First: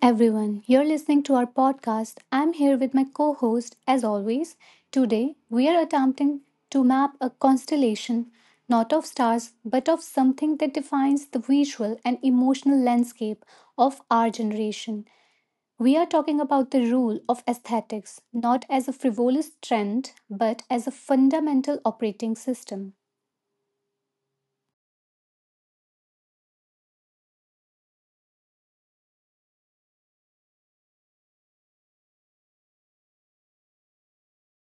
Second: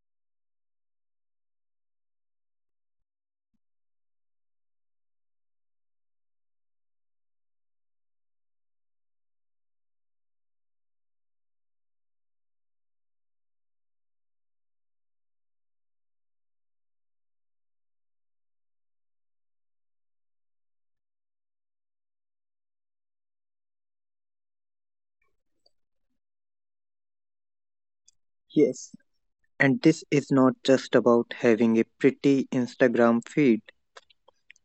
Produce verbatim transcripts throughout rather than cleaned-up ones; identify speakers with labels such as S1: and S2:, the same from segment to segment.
S1: everyone. You're listening to our podcast. I'm here with my co host, as always. Today, we are attempting to map a constellation, not of stars, but of something that defines the visual and emotional landscape of our generation. We are talking about the rule of aesthetics, not as a frivolous trend, but as a fundamental operating system.
S2: Yes, and this is not just about having a pretty Instagram feed.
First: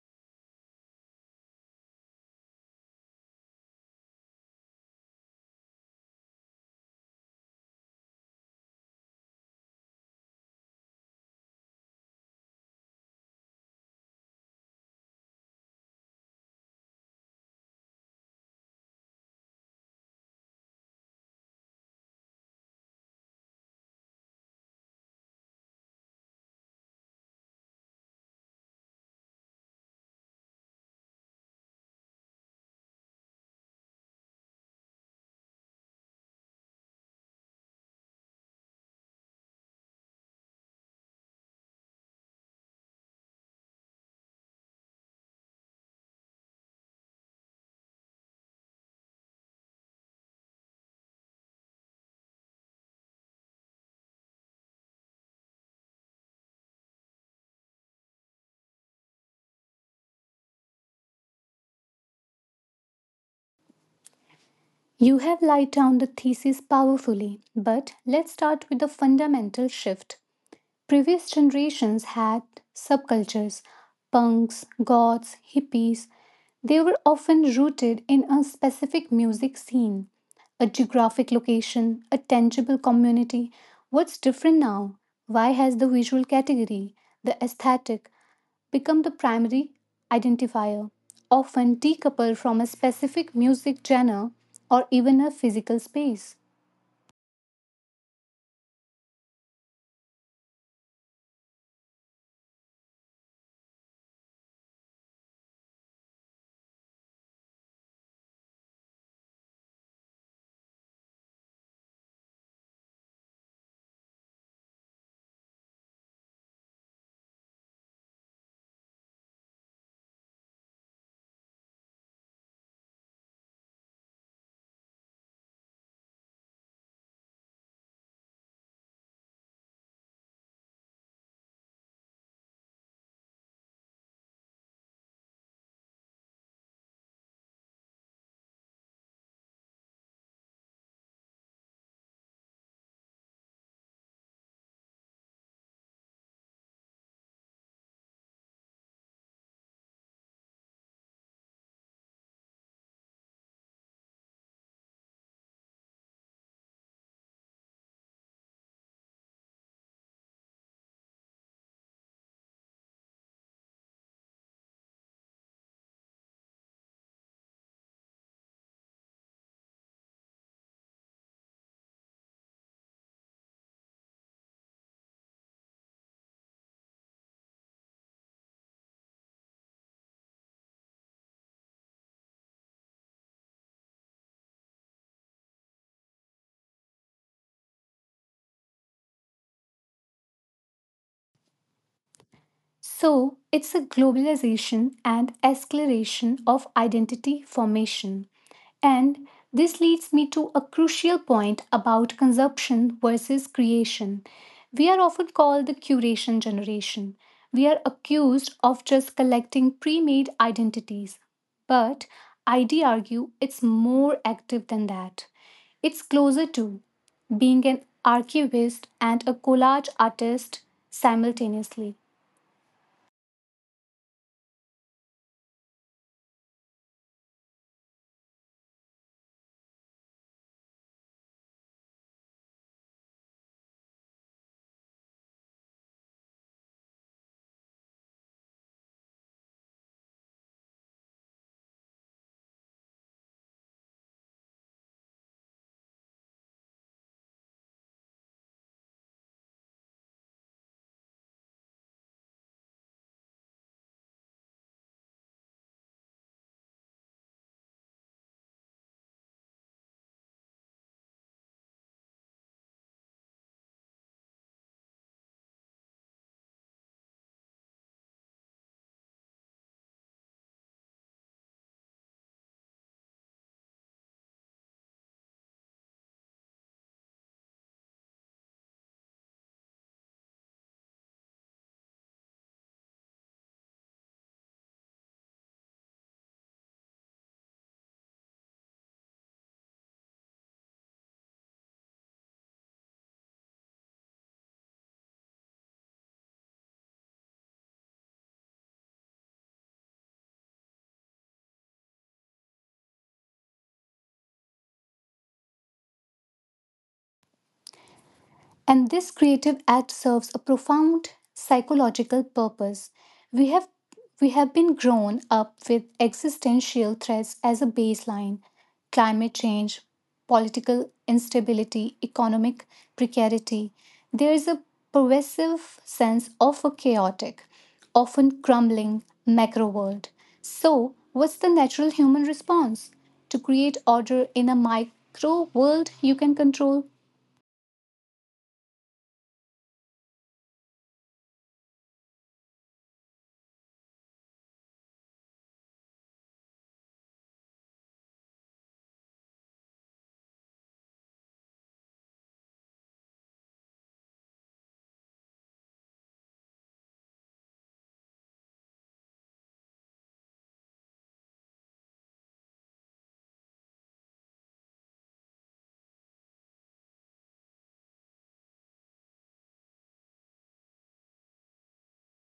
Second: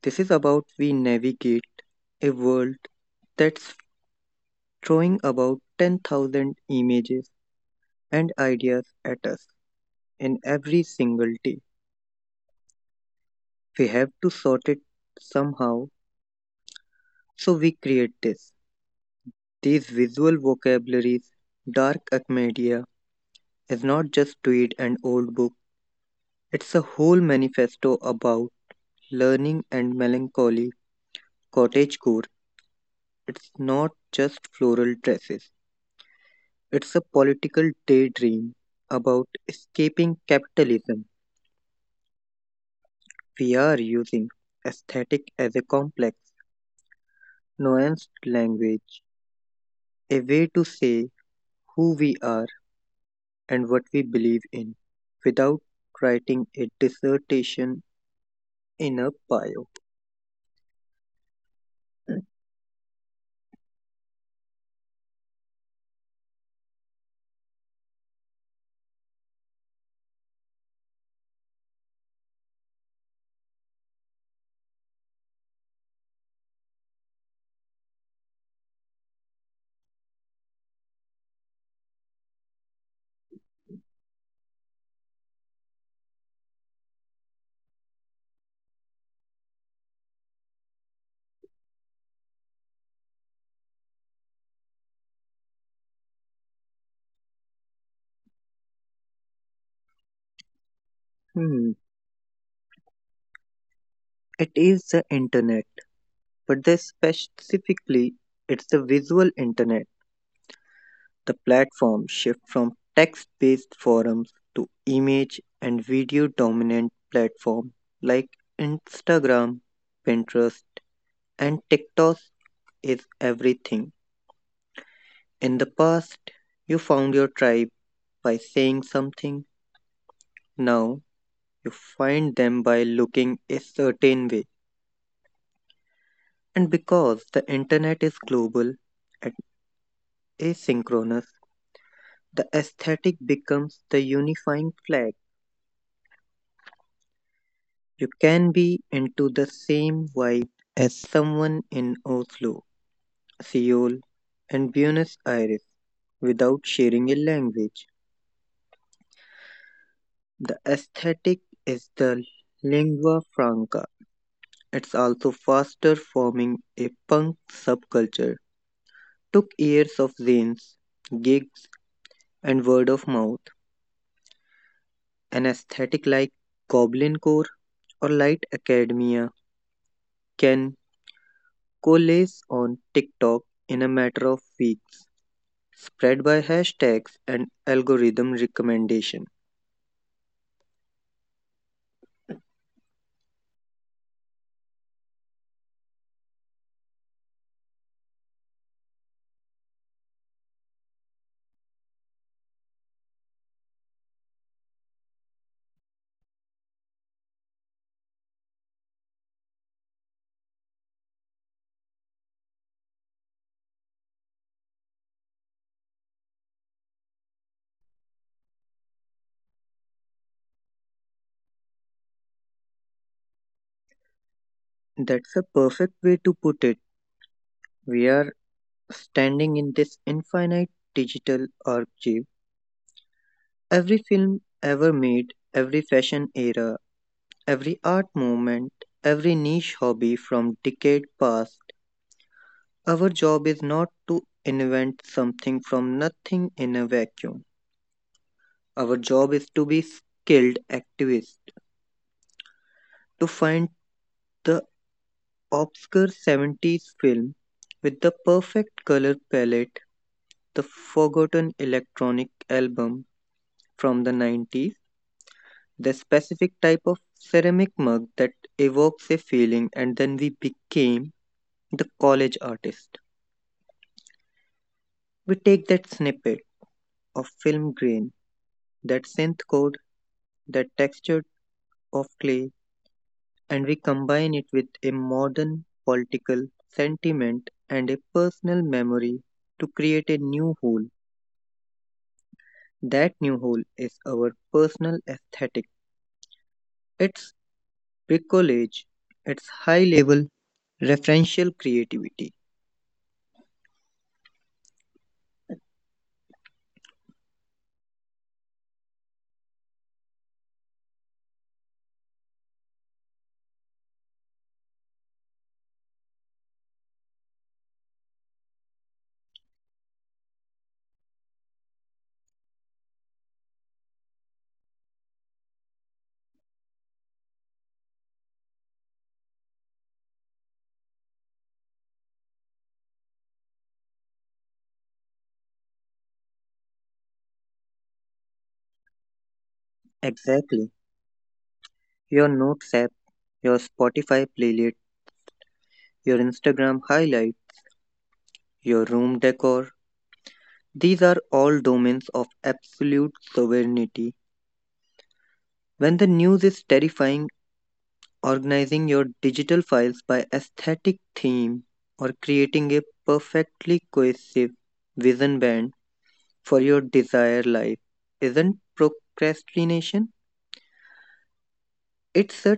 S2: This is about we navigate a world that's throwing about ten thousand images and ideas at us in every single day. We have to sort it somehow, so we create this. These visual vocabularies, dark media, is not just tweet and old book. It's a whole manifesto about learning and melancholy, cottagecore. It's not just floral dresses, it's a political daydream about escaping capitalism. We are using aesthetic as a complex, nuanced language, a way to say who we are and what we believe in without writing a dissertation in a bio.
S1: You have laid down the thesis powerfully, but let's start with the fundamental shift. Previous generations had subcultures punks, goths, hippies. They were often rooted in a specific music scene, a geographic location, a tangible community. What's different now? Why has the visual category, the aesthetic, become the primary identifier, often decoupled from a specific music genre or even a physical space?
S2: Hmm, It is the internet, but the specifically, it's the visual internet. The platform shift from text-based forums to image and video-dominant platforms like Instagram, Pinterest, and TikTok is everything. In the past, you found your tribe by saying something. Now, you find them by looking a certain way. And because the internet is global and asynchronous, the aesthetic becomes the unifying flag. You can be into the same vibe as someone in Oslo, Seoul, and Buenos Aires without sharing a language. The aesthetic is the lingua franca. It's also faster forming a punk subculture. Took years of zines, gigs, and word of mouth. An aesthetic like Goblin Core or Light Academia can coalesce on TikTok in a matter of weeks, spread by hashtags and algorithm recommendation.
S1: So, it's a globalization and escalation of identity formation. And this leads me to a crucial point about consumption versus creation. We are often called the curation generation. We are accused of just collecting pre made identities. But ID argue it's more active than that. It's closer to being an archivist and a collage artist simultaneously.
S2: That's a perfect way to put it. We are standing in this infinite digital archive. Every film ever made, every fashion era, every art movement, every niche hobby from decade past. Our job is not to invent something from nothing in a vacuum. Our job is to be skilled activists, to find the obscure seventies film with the perfect color palette, the forgotten electronic album from the nineties, the specific type of ceramic mug that evokes a feeling, and then we became the college artist. We take that snippet of film grain, that synth code, that texture of clay, and we combine it with a modern political sentiment and a personal memory to create a new whole. That new hole is our personal aesthetic. It's bricolage. It's high level referential creativity.
S1: And this creative act serves a profound psychological purpose. We have we have been grown up with existential threats as a baseline climate change, political instability, economic precarity. There is a pervasive sense of a chaotic, often crumbling macro world. So, what's the natural human response? To create order in a micro world you can control.
S2: Exactly. Your notes app, your Spotify playlist, your Instagram highlight, your room decor. These are all domains of absolute sovereignty. When the news is terrifying, organizing your digital files by aesthetic theme or creating a perfectly cohesive vision band for your desired life isn't procrastination. It's a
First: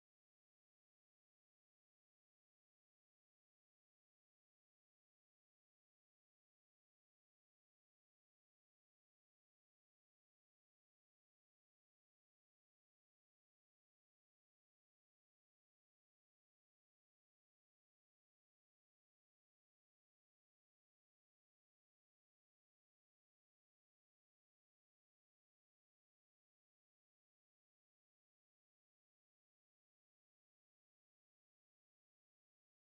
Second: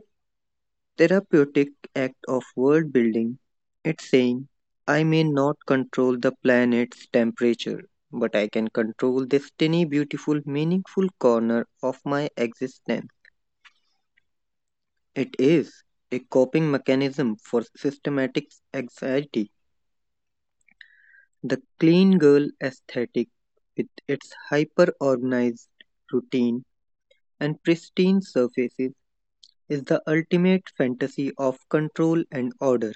S2: therapeutic act of world building. It's saying, I may not control the planet's temperature, but I can control this tiny, beautiful, meaningful corner of my existence. It is a coping mechanism for systematic anxiety. The clean girl aesthetic, with its hyper organized routine and pristine surfaces, is the ultimate fantasy of control and order.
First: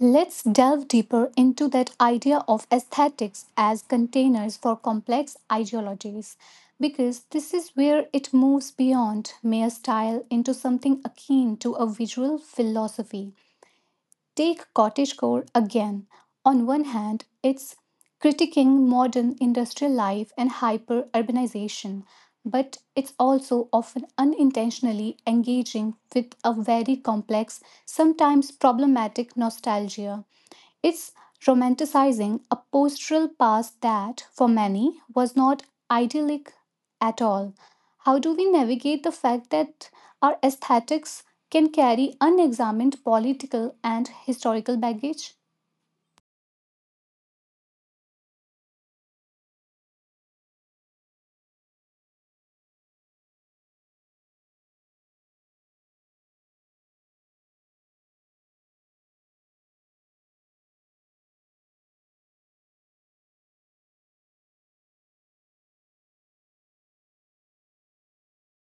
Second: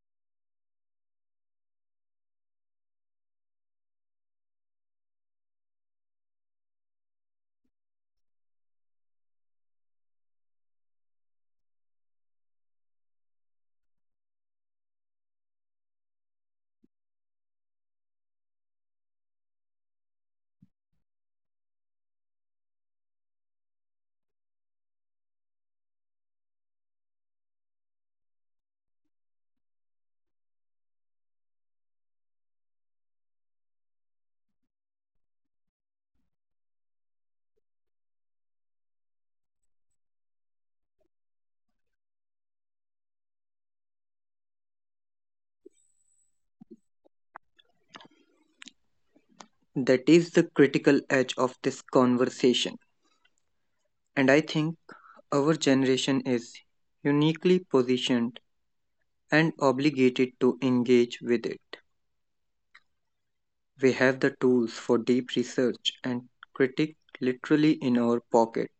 S1: Let's delve deeper into that idea of aesthetics as containers for complex ideologies, because this is where it moves beyond mere style into something akin to a visual philosophy. Take cottagecore again. On one hand, it's critiquing modern industrial life and hyper urbanization, but it's also often unintentionally engaging with a very complex, sometimes problematic nostalgia. It's romanticizing a postural past that, for many, was not idyllic at all. How do we navigate the fact that our aesthetics can carry unexamined political and historical baggage?
S2: That is the critical edge of this conversation. And I think our generation is uniquely positioned and obligated to engage with it. We have the tools for deep research and critique literally in our pocket.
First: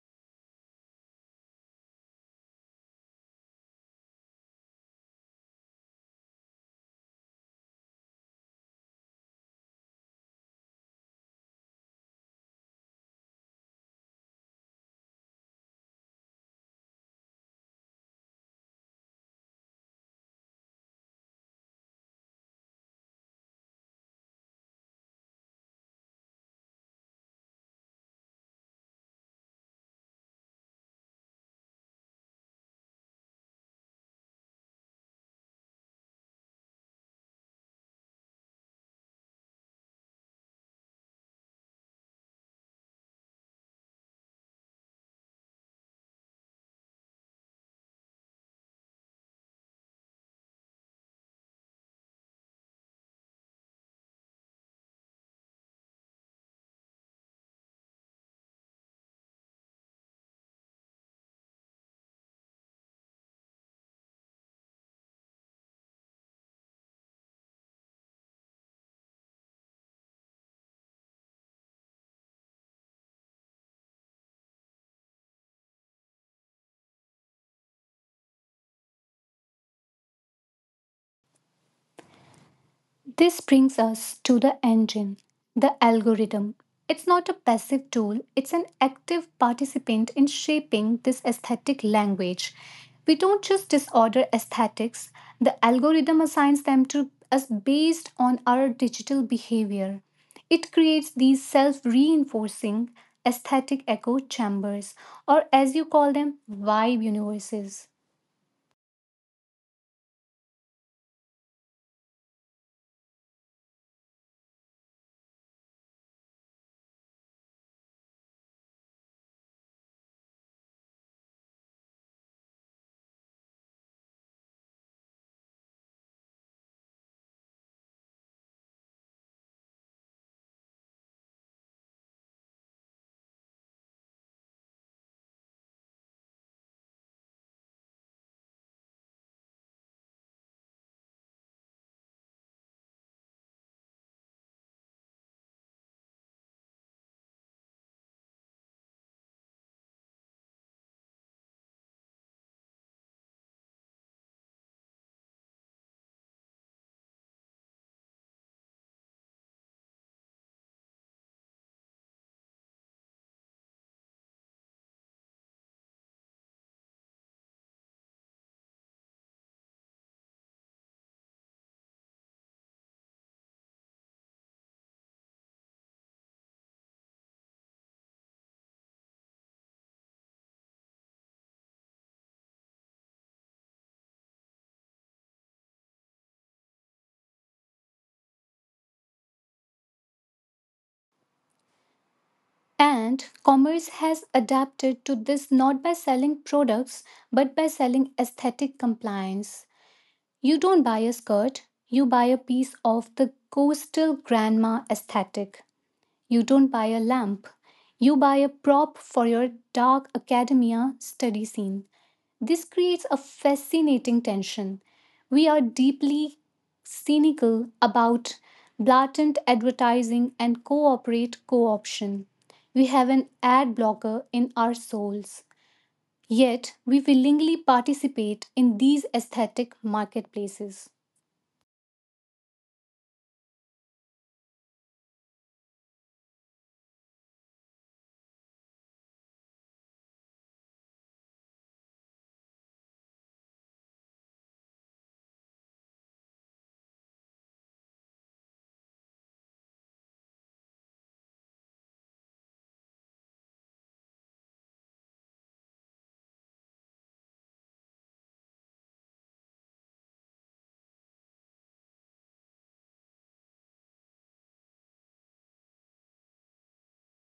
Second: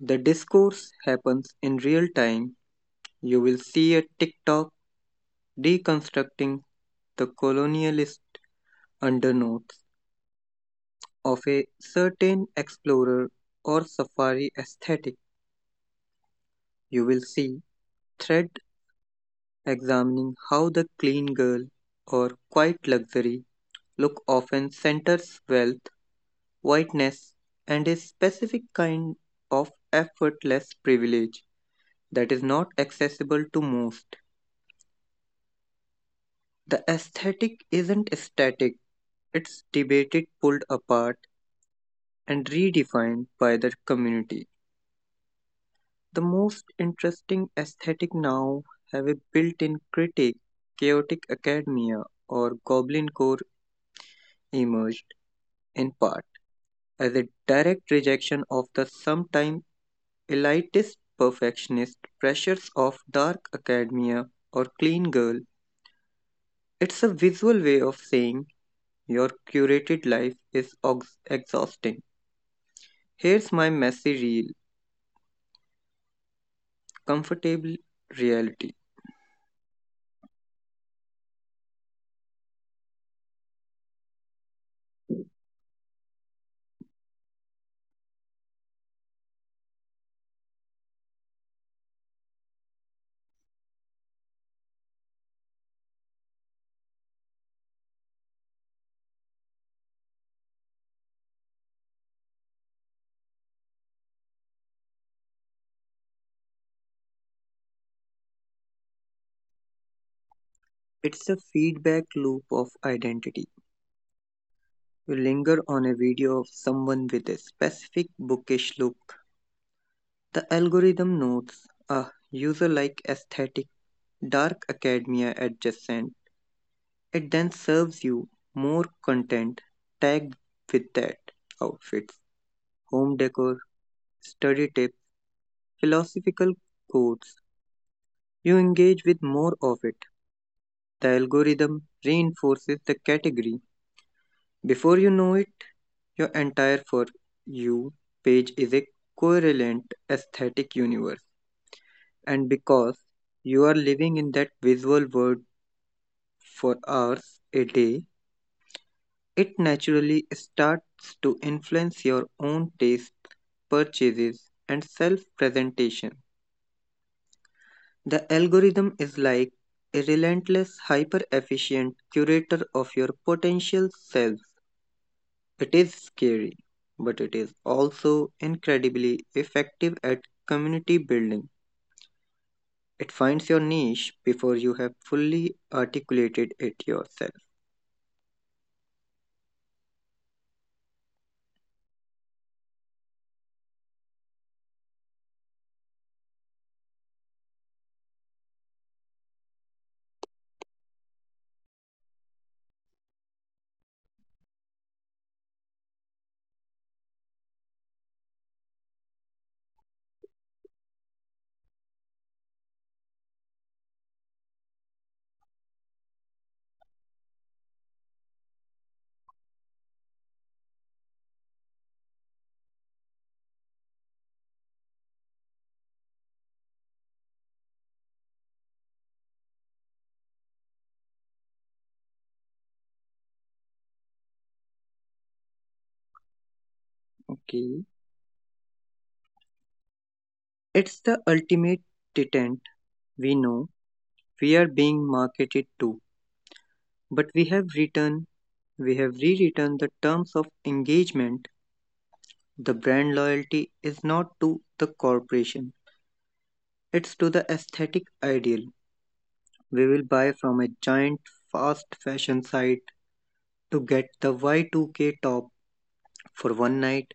S2: The discourse happens in real time. You will see a TikTok deconstructing the colonialist undernotes of a certain explorer or safari aesthetic, you will see thread examining how the clean girl or quiet luxury look often centers wealth, whiteness, and a specific kind of effortless privilege that is not accessible to most. The aesthetic isn't static, it's debated, pulled apart, and redefined by the community. The most interesting aesthetic now have a built-in critique. Chaotic academia or goblincore emerged in part as a direct rejection of the sometimes elitist perfectionist pressures of dark academia or clean girl. It's a visual way of saying your curated life is ox- exhausting. Here's my messy real comfortable reality.
S1: This brings us to the engine, the algorithm. It's not a passive tool, it's an active participant in shaping this aesthetic language. We don't just disorder aesthetics, the algorithm assigns them to us based on our digital behavior. It creates these self reinforcing aesthetic echo chambers, or as you call them, vibe universes.
S2: It's a feedback loop of identity. You linger on a video of someone with a specific bookish look. The algorithm notes a user like aesthetic, dark academia adjacent. It then serves you more content tagged with that outfit, home decor, study tips, philosophical quotes, you engage with more of it. The algorithm reinforces the category. Before you know it, your entire For You page is a coherent aesthetic universe. And because you are living in that visual world for hours a day, it naturally starts to influence your own tastes, purchases, and self presentation. The algorithm is like a relentless, hyper efficient curator of your potential self. It is scary, but it is also incredibly effective at community building. It finds your niche before you have fully articulated it yourself.
S1: And commerce has adapted to this not by selling products, but by selling aesthetic compliance. You don't buy a skirt, you buy a piece of the coastal grandma aesthetic. You don't buy a lamp, you buy a prop for your dark academia study scene. This creates a fascinating tension. We are deeply cynical about blatant advertising and cooperate co option. We have an ad blocker in our souls. Yet, we willingly participate in these aesthetic marketplaces.
S2: Okay. It's the ultimate deterrent. We know we are being marketed to, but we have written, we have rewritten the terms of engagement. The brand loyalty is not to the corporation, it's to the aesthetic ideal. We will buy from a giant fast fashion site to get the Y two K top for one night,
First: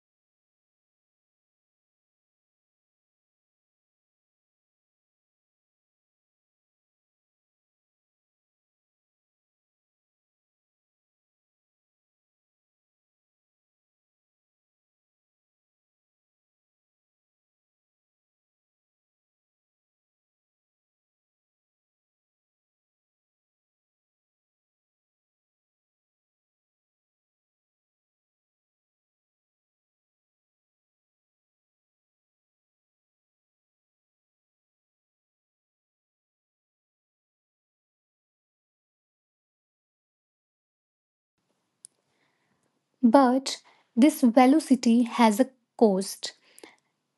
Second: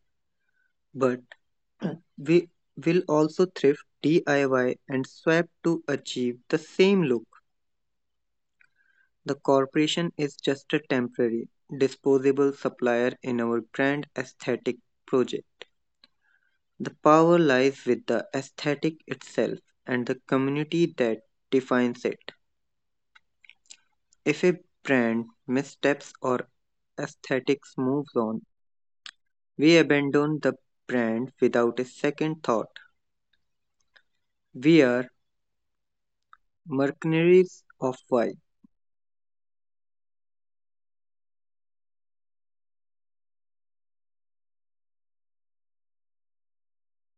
S2: but we will also thrift, D I Y, and swap to achieve the same look. The corporation is just a temporary, disposable supplier in our grand aesthetic project. The power lies with the aesthetic itself and the community that defines it. If a brand missteps or aesthetics moves on, we abandon the brand without a second thought. We are mercenaries of why.
S1: But this velocity has a cost.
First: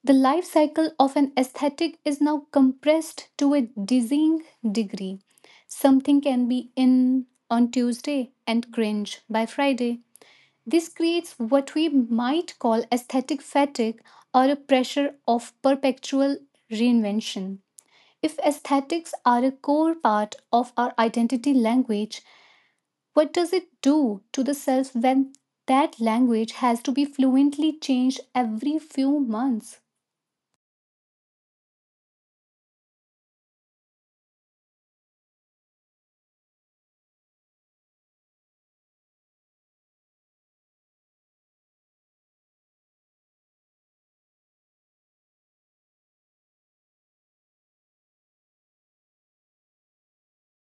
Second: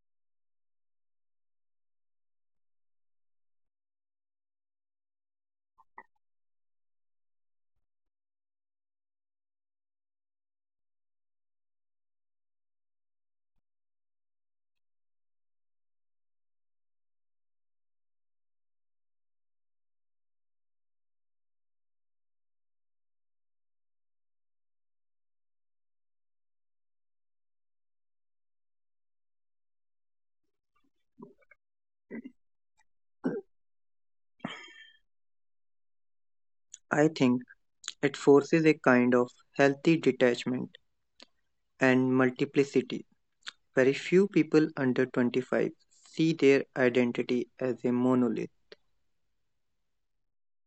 S1: The life cycle of an aesthetic is now compressed to a dizzying degree. Something can be in on Tuesday and cringe by Friday. This creates what we might call aesthetic fatigue or a pressure of perpetual reinvention. If aesthetics are a core part of our identity language, what does it do to the self when that language has to be fluently changed every few months?
S2: I think it forces a kind of healthy detachment and multiplicity. Very few people under twenty-five see their identity as a monolith.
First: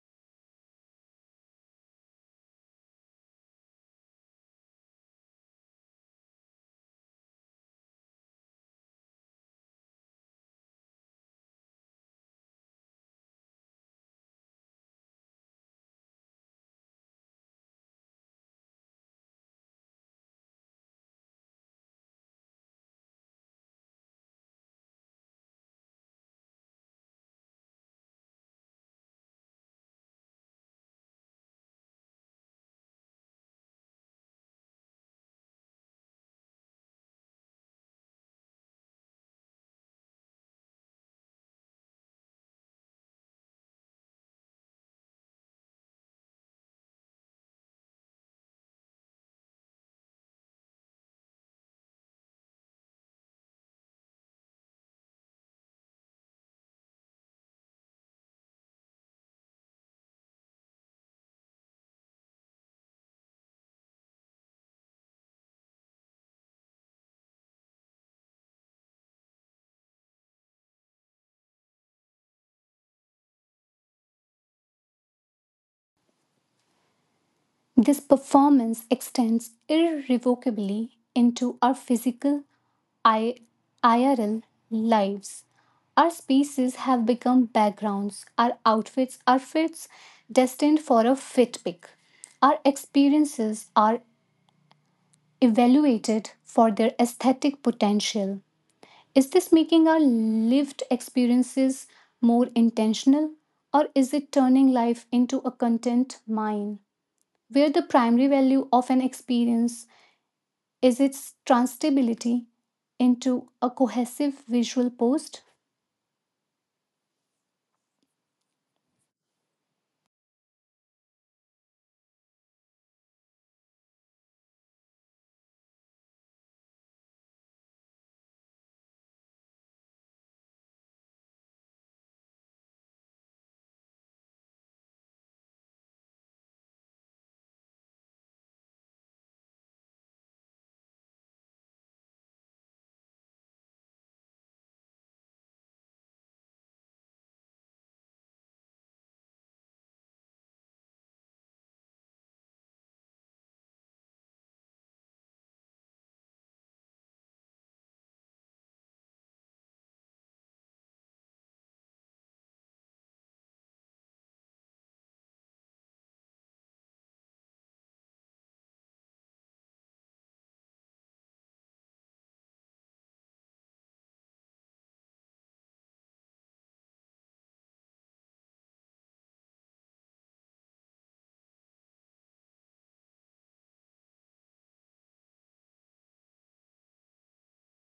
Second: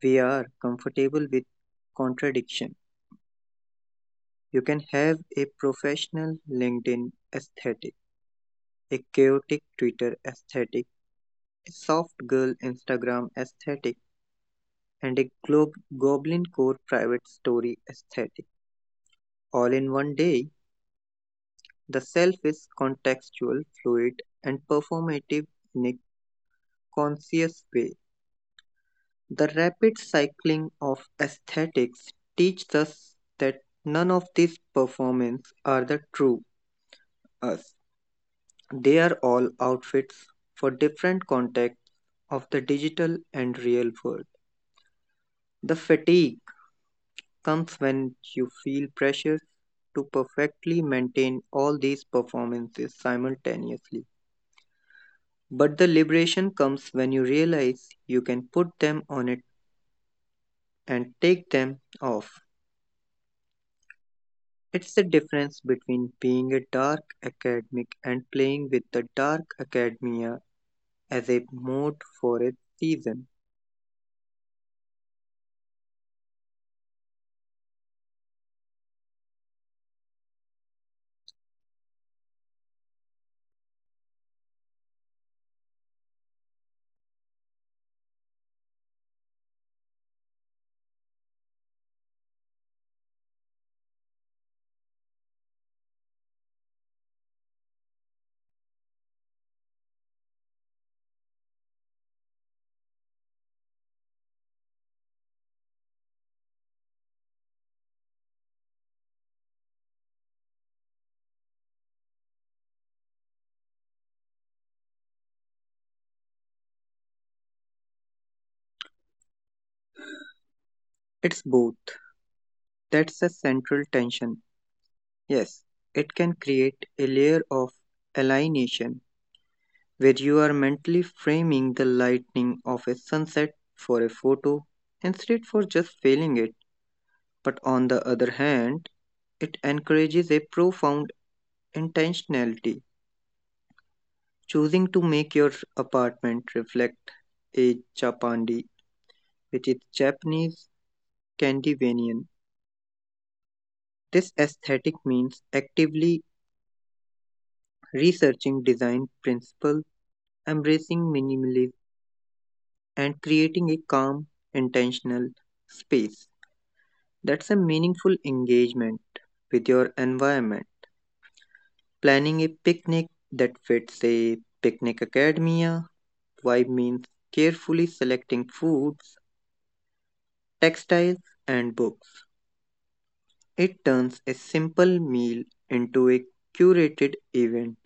S2: We are comfortable with contradiction. You can have a professional LinkedIn aesthetic, a chaotic Twitter aesthetic, a soft girl Instagram aesthetic, and a glo- goblin core private story aesthetic. All in one day, the self is contextual, fluid, and performative in a conscious way. The rapid cycling of aesthetics teaches us that none of these performances are the true us. They are all outfits for different contexts of the digital and real world. The fatigue comes when you feel pressure to perfectly maintain all these performances simultaneously. But the liberation comes when you realize you can put them on it and take them off. It's the difference between being a dark academic and playing with the dark academia as a mode for a season.
S1: This performance extends irrevocably into our physical I- IRL lives. Our spaces have become backgrounds, our outfits are fits destined for a fit pick. Our experiences are evaluated for their aesthetic potential. Is this making our lived experiences more intentional or is it turning life into a content mine, where the primary value of an experience is its translatability into a cohesive visual post?
S2: It's both. That's the central tension. Yes, it can create a layer of alienation where you are mentally framing the lightning of a sunset for a photo instead for just feeling it. But on the other hand, it encourages a profound intentionality, choosing to make your apartment reflect a chapandi, which is Japanese Scandinavian. This aesthetic means actively researching design principles, embracing minimalism, and creating a calm, intentional space. That's a meaningful engagement with your environment. Planning a picnic that fits a picnic academia vibe means carefully selecting foods, textiles, and books. It turns a simple meal into a curated event.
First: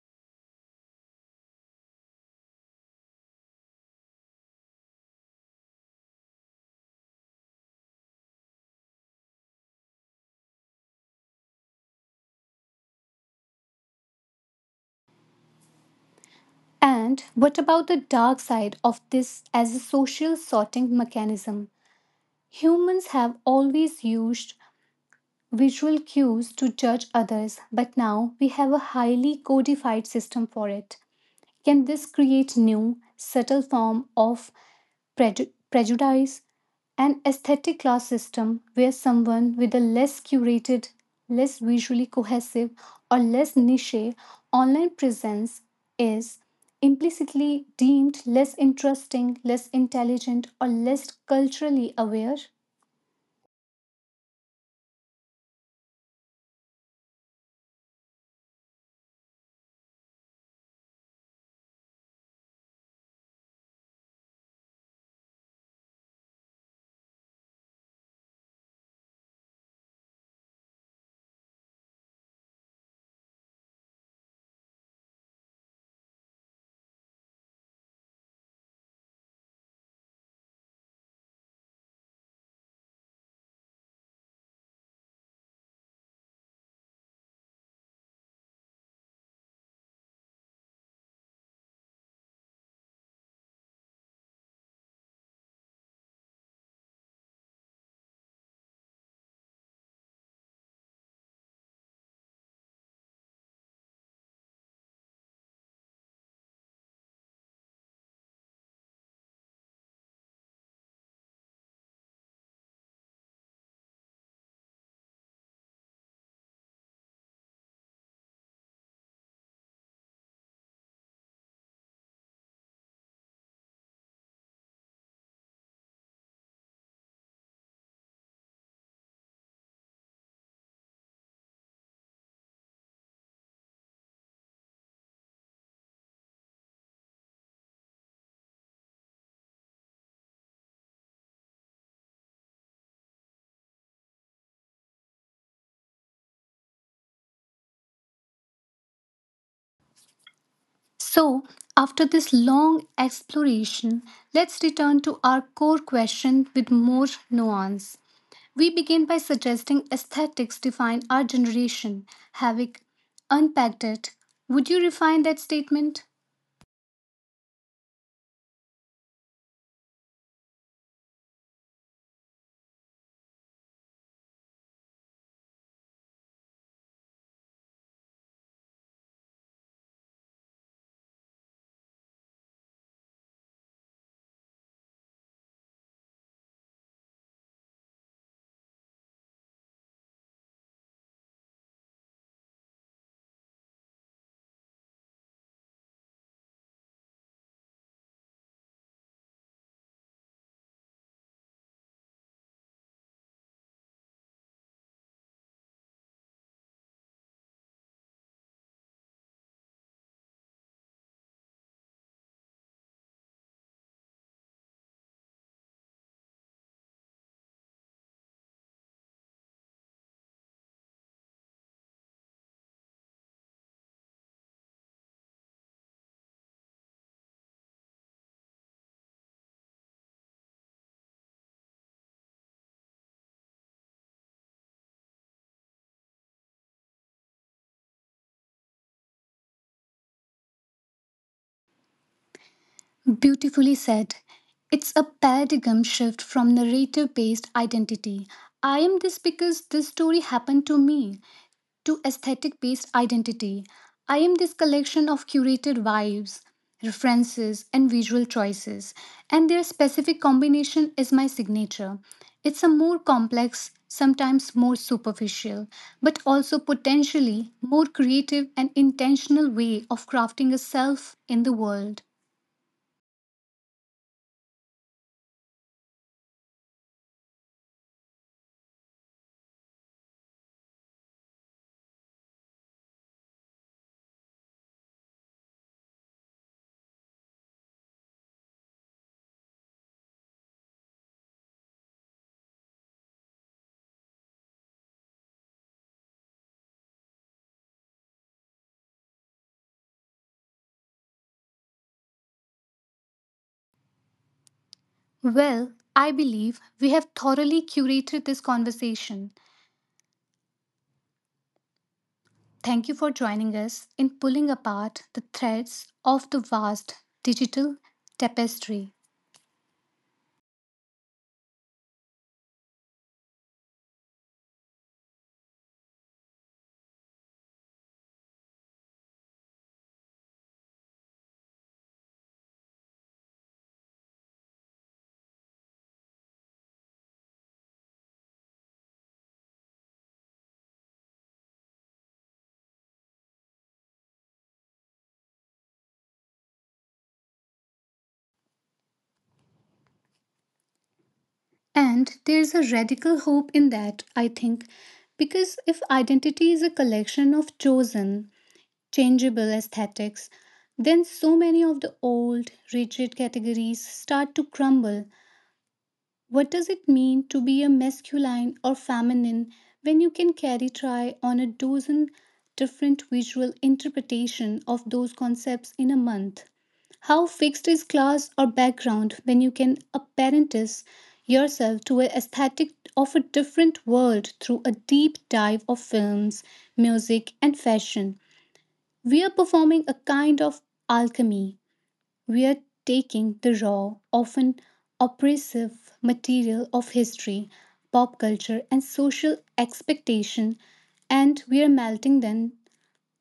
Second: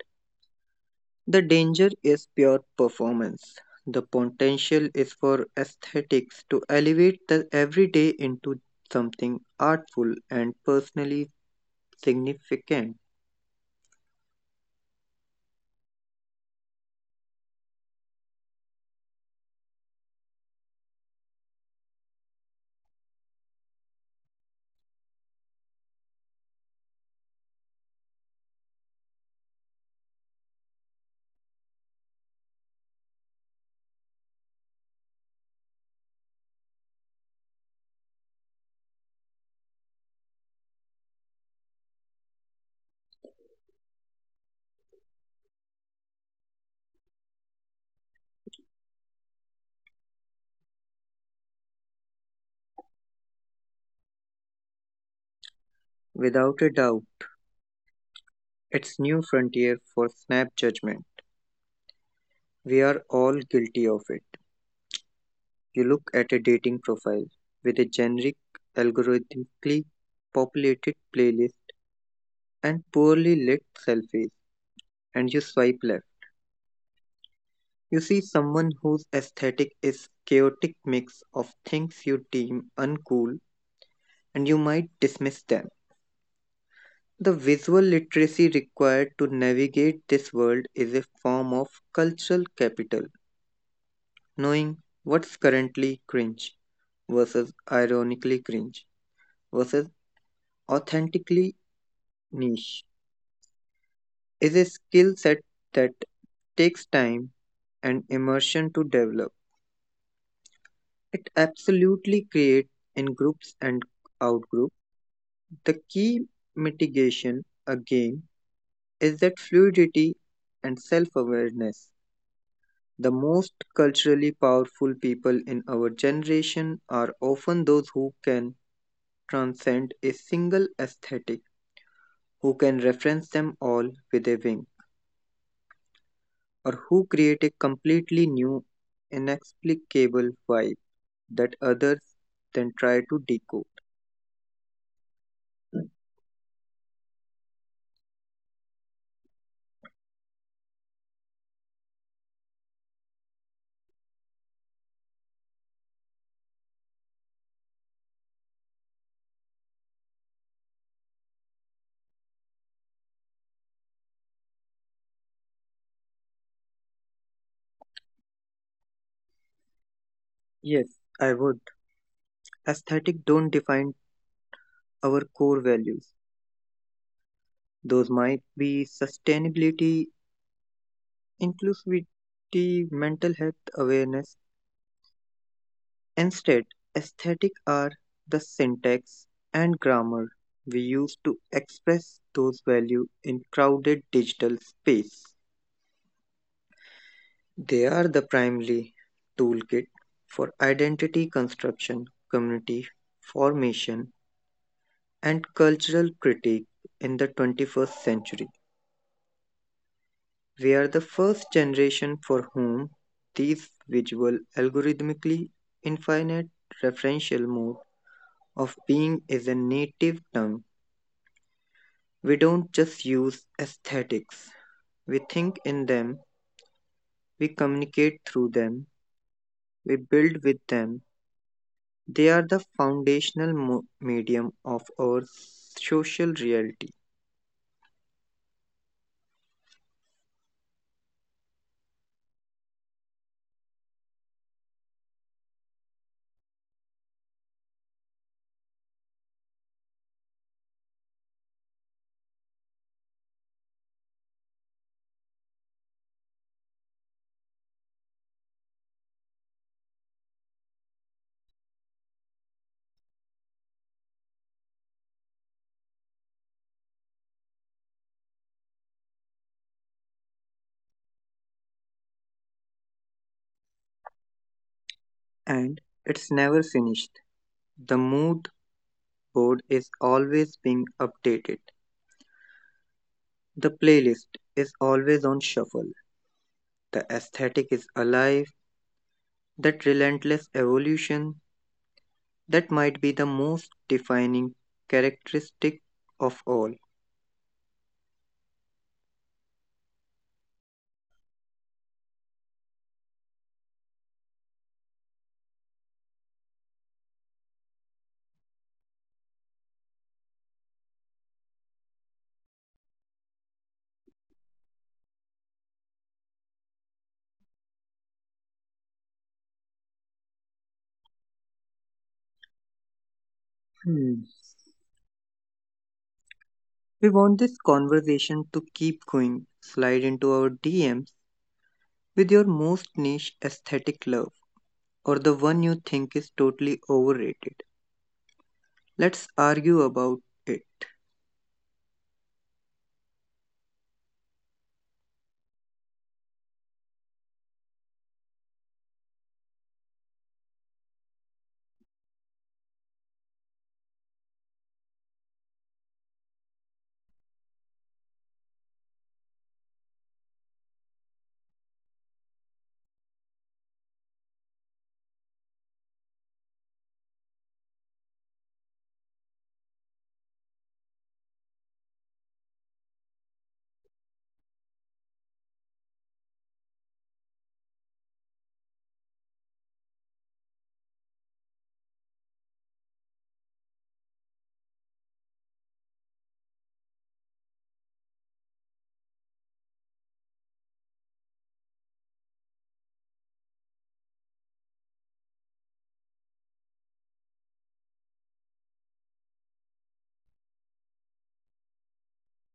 S2: The danger is pure performance. The potential is for aesthetics to elevate the everyday into something artful and personally significant.
S1: And what about the dark side of this as a social sorting mechanism? Humans have always used visual cues to judge others, but now we have a highly codified system for it. Can this create new, subtle form of preju- prejudice? An aesthetic class system where someone with a less curated, less visually cohesive, or less niche online presence is implicitly deemed less interesting, less intelligent, or less culturally aware.
S2: Without a doubt, it's new frontier for snap judgment. We are all guilty of it. You look at a dating profile with a generic, algorithmically populated playlist and poorly lit selfies, and you swipe left. You see someone whose aesthetic is chaotic mix of things you deem uncool and you might dismiss them. The visual literacy required to navigate this world is a form of cultural capital, knowing what's currently cringe versus ironically cringe versus authentically niche is a skill set that takes time and immersion to develop. It absolutely creates in groups and outgroups. The key mitigation, again, is that fluidity and self awareness. The most culturally powerful people in our generation are often those who can transcend a single aesthetic, who can reference them all with a wink, or who create a completely new, inexplicable vibe that others then try to decode.
S1: So, after this long exploration, let's return to our core question with more nuance. We begin by suggesting aesthetics define our generation. Having unpacked it, would you refine that statement?
S2: Yes, I would. Aesthetic don't define our core values. Those might be sustainability, inclusivity, mental health awareness. Instead, aesthetic are the syntax and grammar we use to express those values in crowded digital space. They are the primary toolkit for identity construction, community formation, and cultural critique in the twenty-first century. We are the first generation for whom these visual, algorithmically infinite referential mode of being is a native tongue. We don't just use aesthetics, we think in them, we communicate through them, we build with them. They are the foundational mo- medium of our social reality,
S1: Beautifully said. It's a paradigm shift from narrative based identity. I am this because this story happened to me to aesthetic based identity. I am this collection of curated vibes, references, and visual choices, and their specific combination is my signature. It's a more complex, sometimes more superficial, but also potentially more creative and intentional way of crafting a self in the world.
S2: and it's never finished. The mood board is always being updated, the playlist is always on shuffle. The aesthetic is alive, that relentless evolution that might be the most defining characteristic of all.
S1: Well, I believe we have thoroughly curated this conversation. Thank you for joining us in pulling apart the threads of the vast digital tapestry.
S2: Hmm. We want this conversation to keep going. Slide into our D Ms with your most niche aesthetic love or the one you think is totally overrated. Let's argue about it.
S1: And there's a radical hope in that, I think, because if identity is a collection of chosen, changeable aesthetics, then so many of the old, rigid categories start to crumble. What does it mean to be a masculine or feminine when you can carry try on a dozen different visual interpretation of those concepts in a month? How fixed is class or background when you can apparentice yourself to an aesthetic of a different world through a deep dive of films, music, and fashion? We are performing a kind of alchemy. We're taking the raw, often oppressive material of history, pop culture, and social expectation, and we're melting them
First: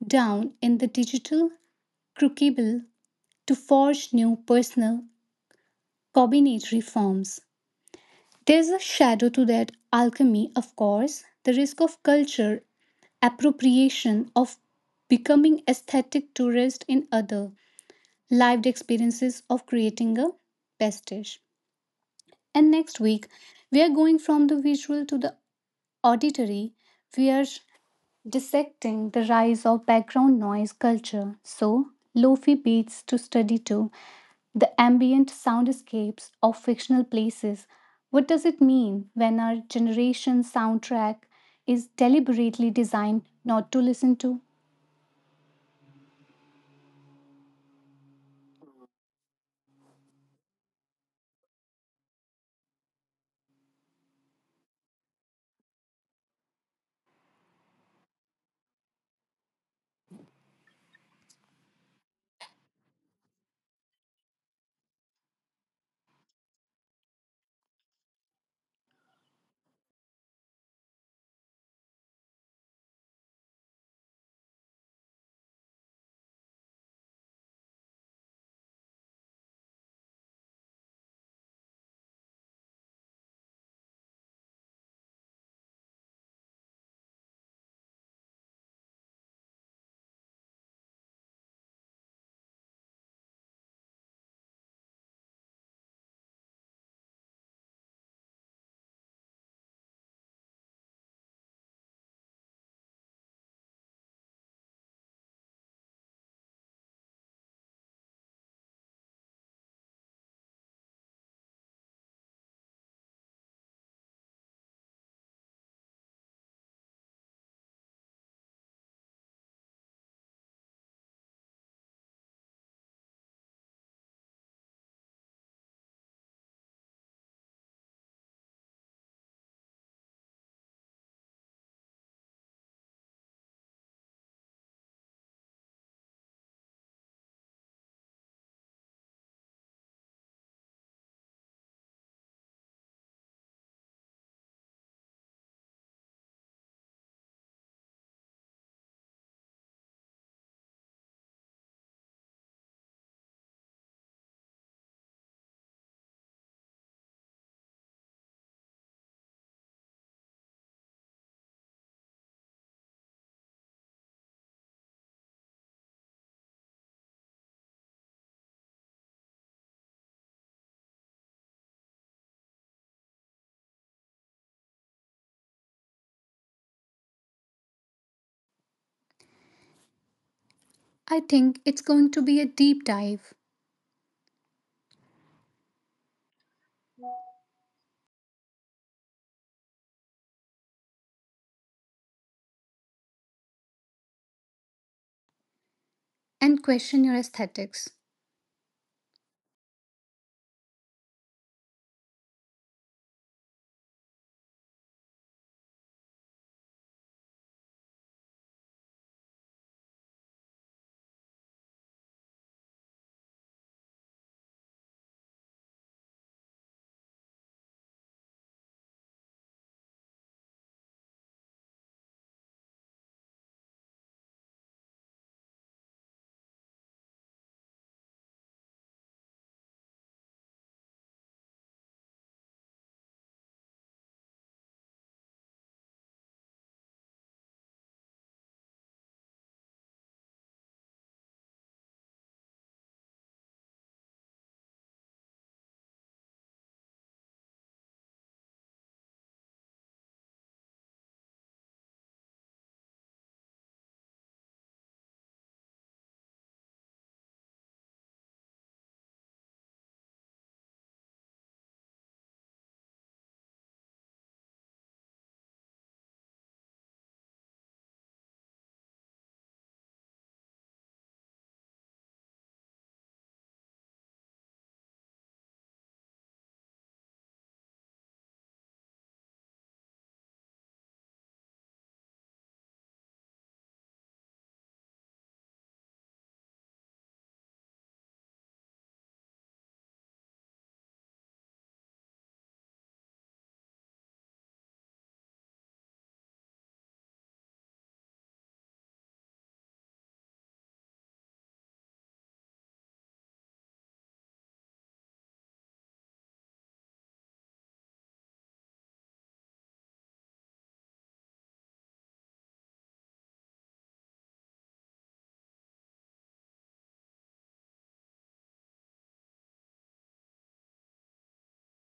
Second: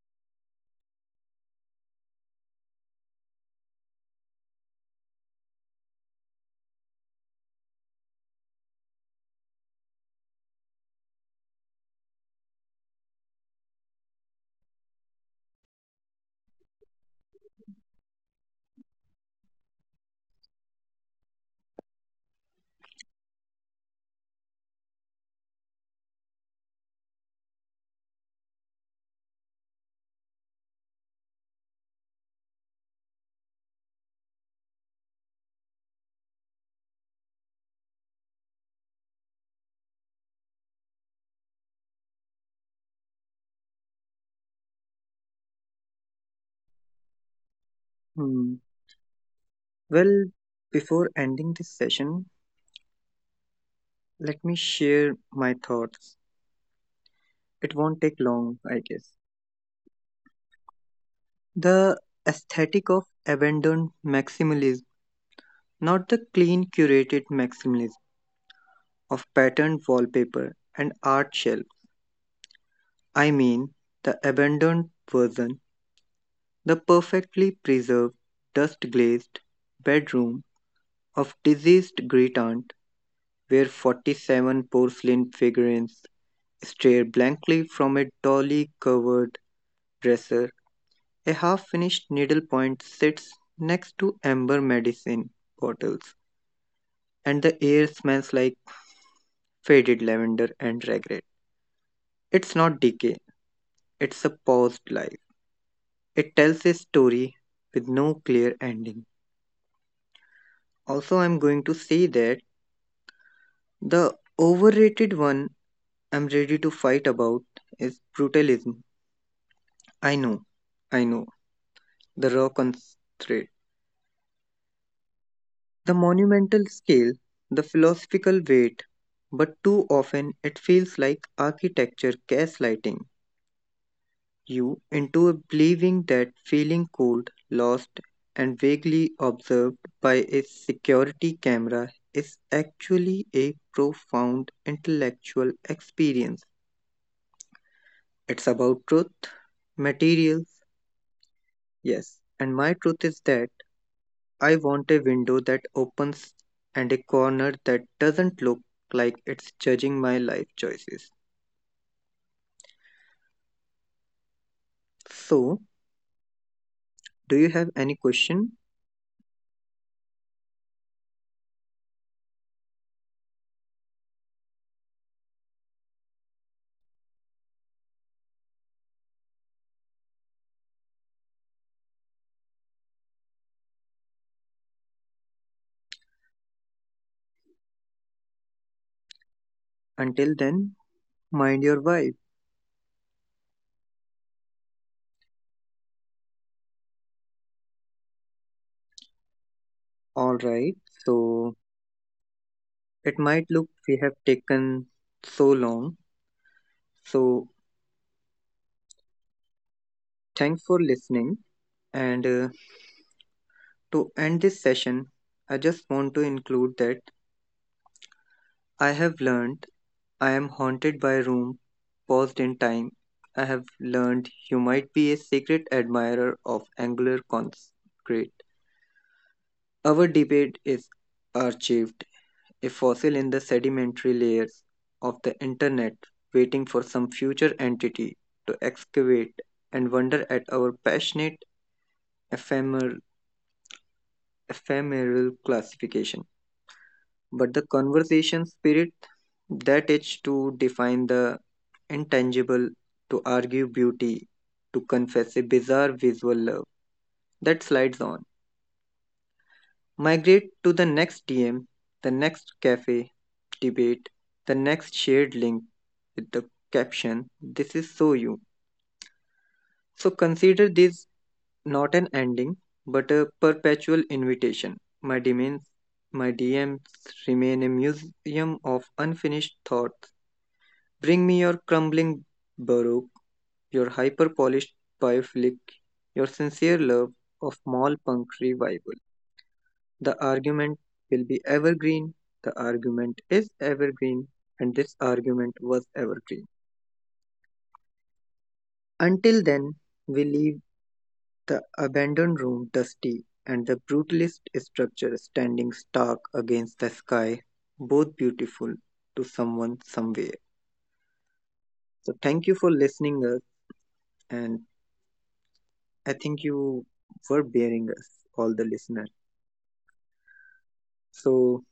S1: down in the digital crucible to forge new personal combinatory forms. There's a shadow to that alchemy, of course, the risk of culture appropriation, of becoming aesthetic tourist in other lived experiences, of creating a pastiche. And next week, we are going from the visual to the auditory. We are dissecting the rise of background noise culture. So, lo-fi beats to study too, the ambient soundscapes of fictional places. What does it mean when our generation soundtrack is deliberately designed not to listen to?
S2: Hmm. Well, before ending this session, let me share my thoughts. It won't take long, I guess. The aesthetic of abandoned maximalism, not the clean curated maximalism of patterned wallpaper and art shelf. I mean the abandoned version, the perfectly preserved, dust glazed bedroom of diseased great aunt where forty-seven porcelain figurines stare blankly from a dolly covered dresser. A half finished needlepoint sits next to amber medicine bottles and the air smells like faded lavender and regret. It's not decay, it's a paused life. It tells a story with no clear ending. Also, I'm going to say that the overrated one I'm ready to fight about is brutalism. I know, I know, the raw constraint, the monumental scale, the philosophical weight, but too often it feels like architecture gaslighting you into believing that feeling cold, lost, and vaguely observed by a security camera is actually a profound intellectual experience. It's about truth, materials, yes. And my truth is that I want a window that opens and a corner that doesn't look like it's judging my life choices. So, do you have any question?
S1: I think it's going to be a deep dive
S2: Until then, mind your vibe.
S1: and question your aesthetics.
S2: All right. So, it might look we have taken so long. So, thanks for listening. And uh, to end this session, I just want to include that I have learned I am haunted by a room paused in time. I have learned you might be a secret admirer of angular concrete. Our debate is archived, a fossil in the sedimentary layers of the internet, waiting for some future entity to excavate and wonder at our passionate, ephemeral, ephemeral classification. But the conversation spirit, that itch to define the intangible, to argue beauty, to confess a bizarre visual love that slides on migrate to the next D M, the next cafe debate, the next shared link with the caption, this is so you. So consider this not an ending, but a perpetual invitation. My D Ms, my D Ms remain a museum of unfinished thoughts. Bring me your crumbling baroque, your hyper polished biophilic, your sincere love of mall punk revival. The argument will be evergreen. The argument is evergreen. And this argument was evergreen. Until then, we leave the abandoned room dusty and the brutalist structure standing stark against the sky, both beautiful to someone somewhere. So thank you for listening us and I think you were bearing us, all the listeners. So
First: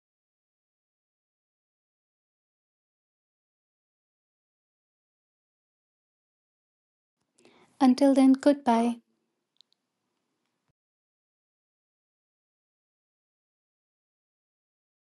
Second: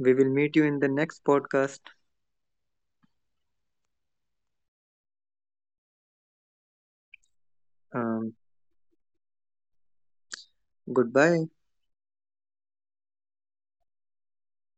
S2: we will meet you in the next podcast.
S1: Until then,
S2: Um,
S1: goodbye.
S2: goodbye.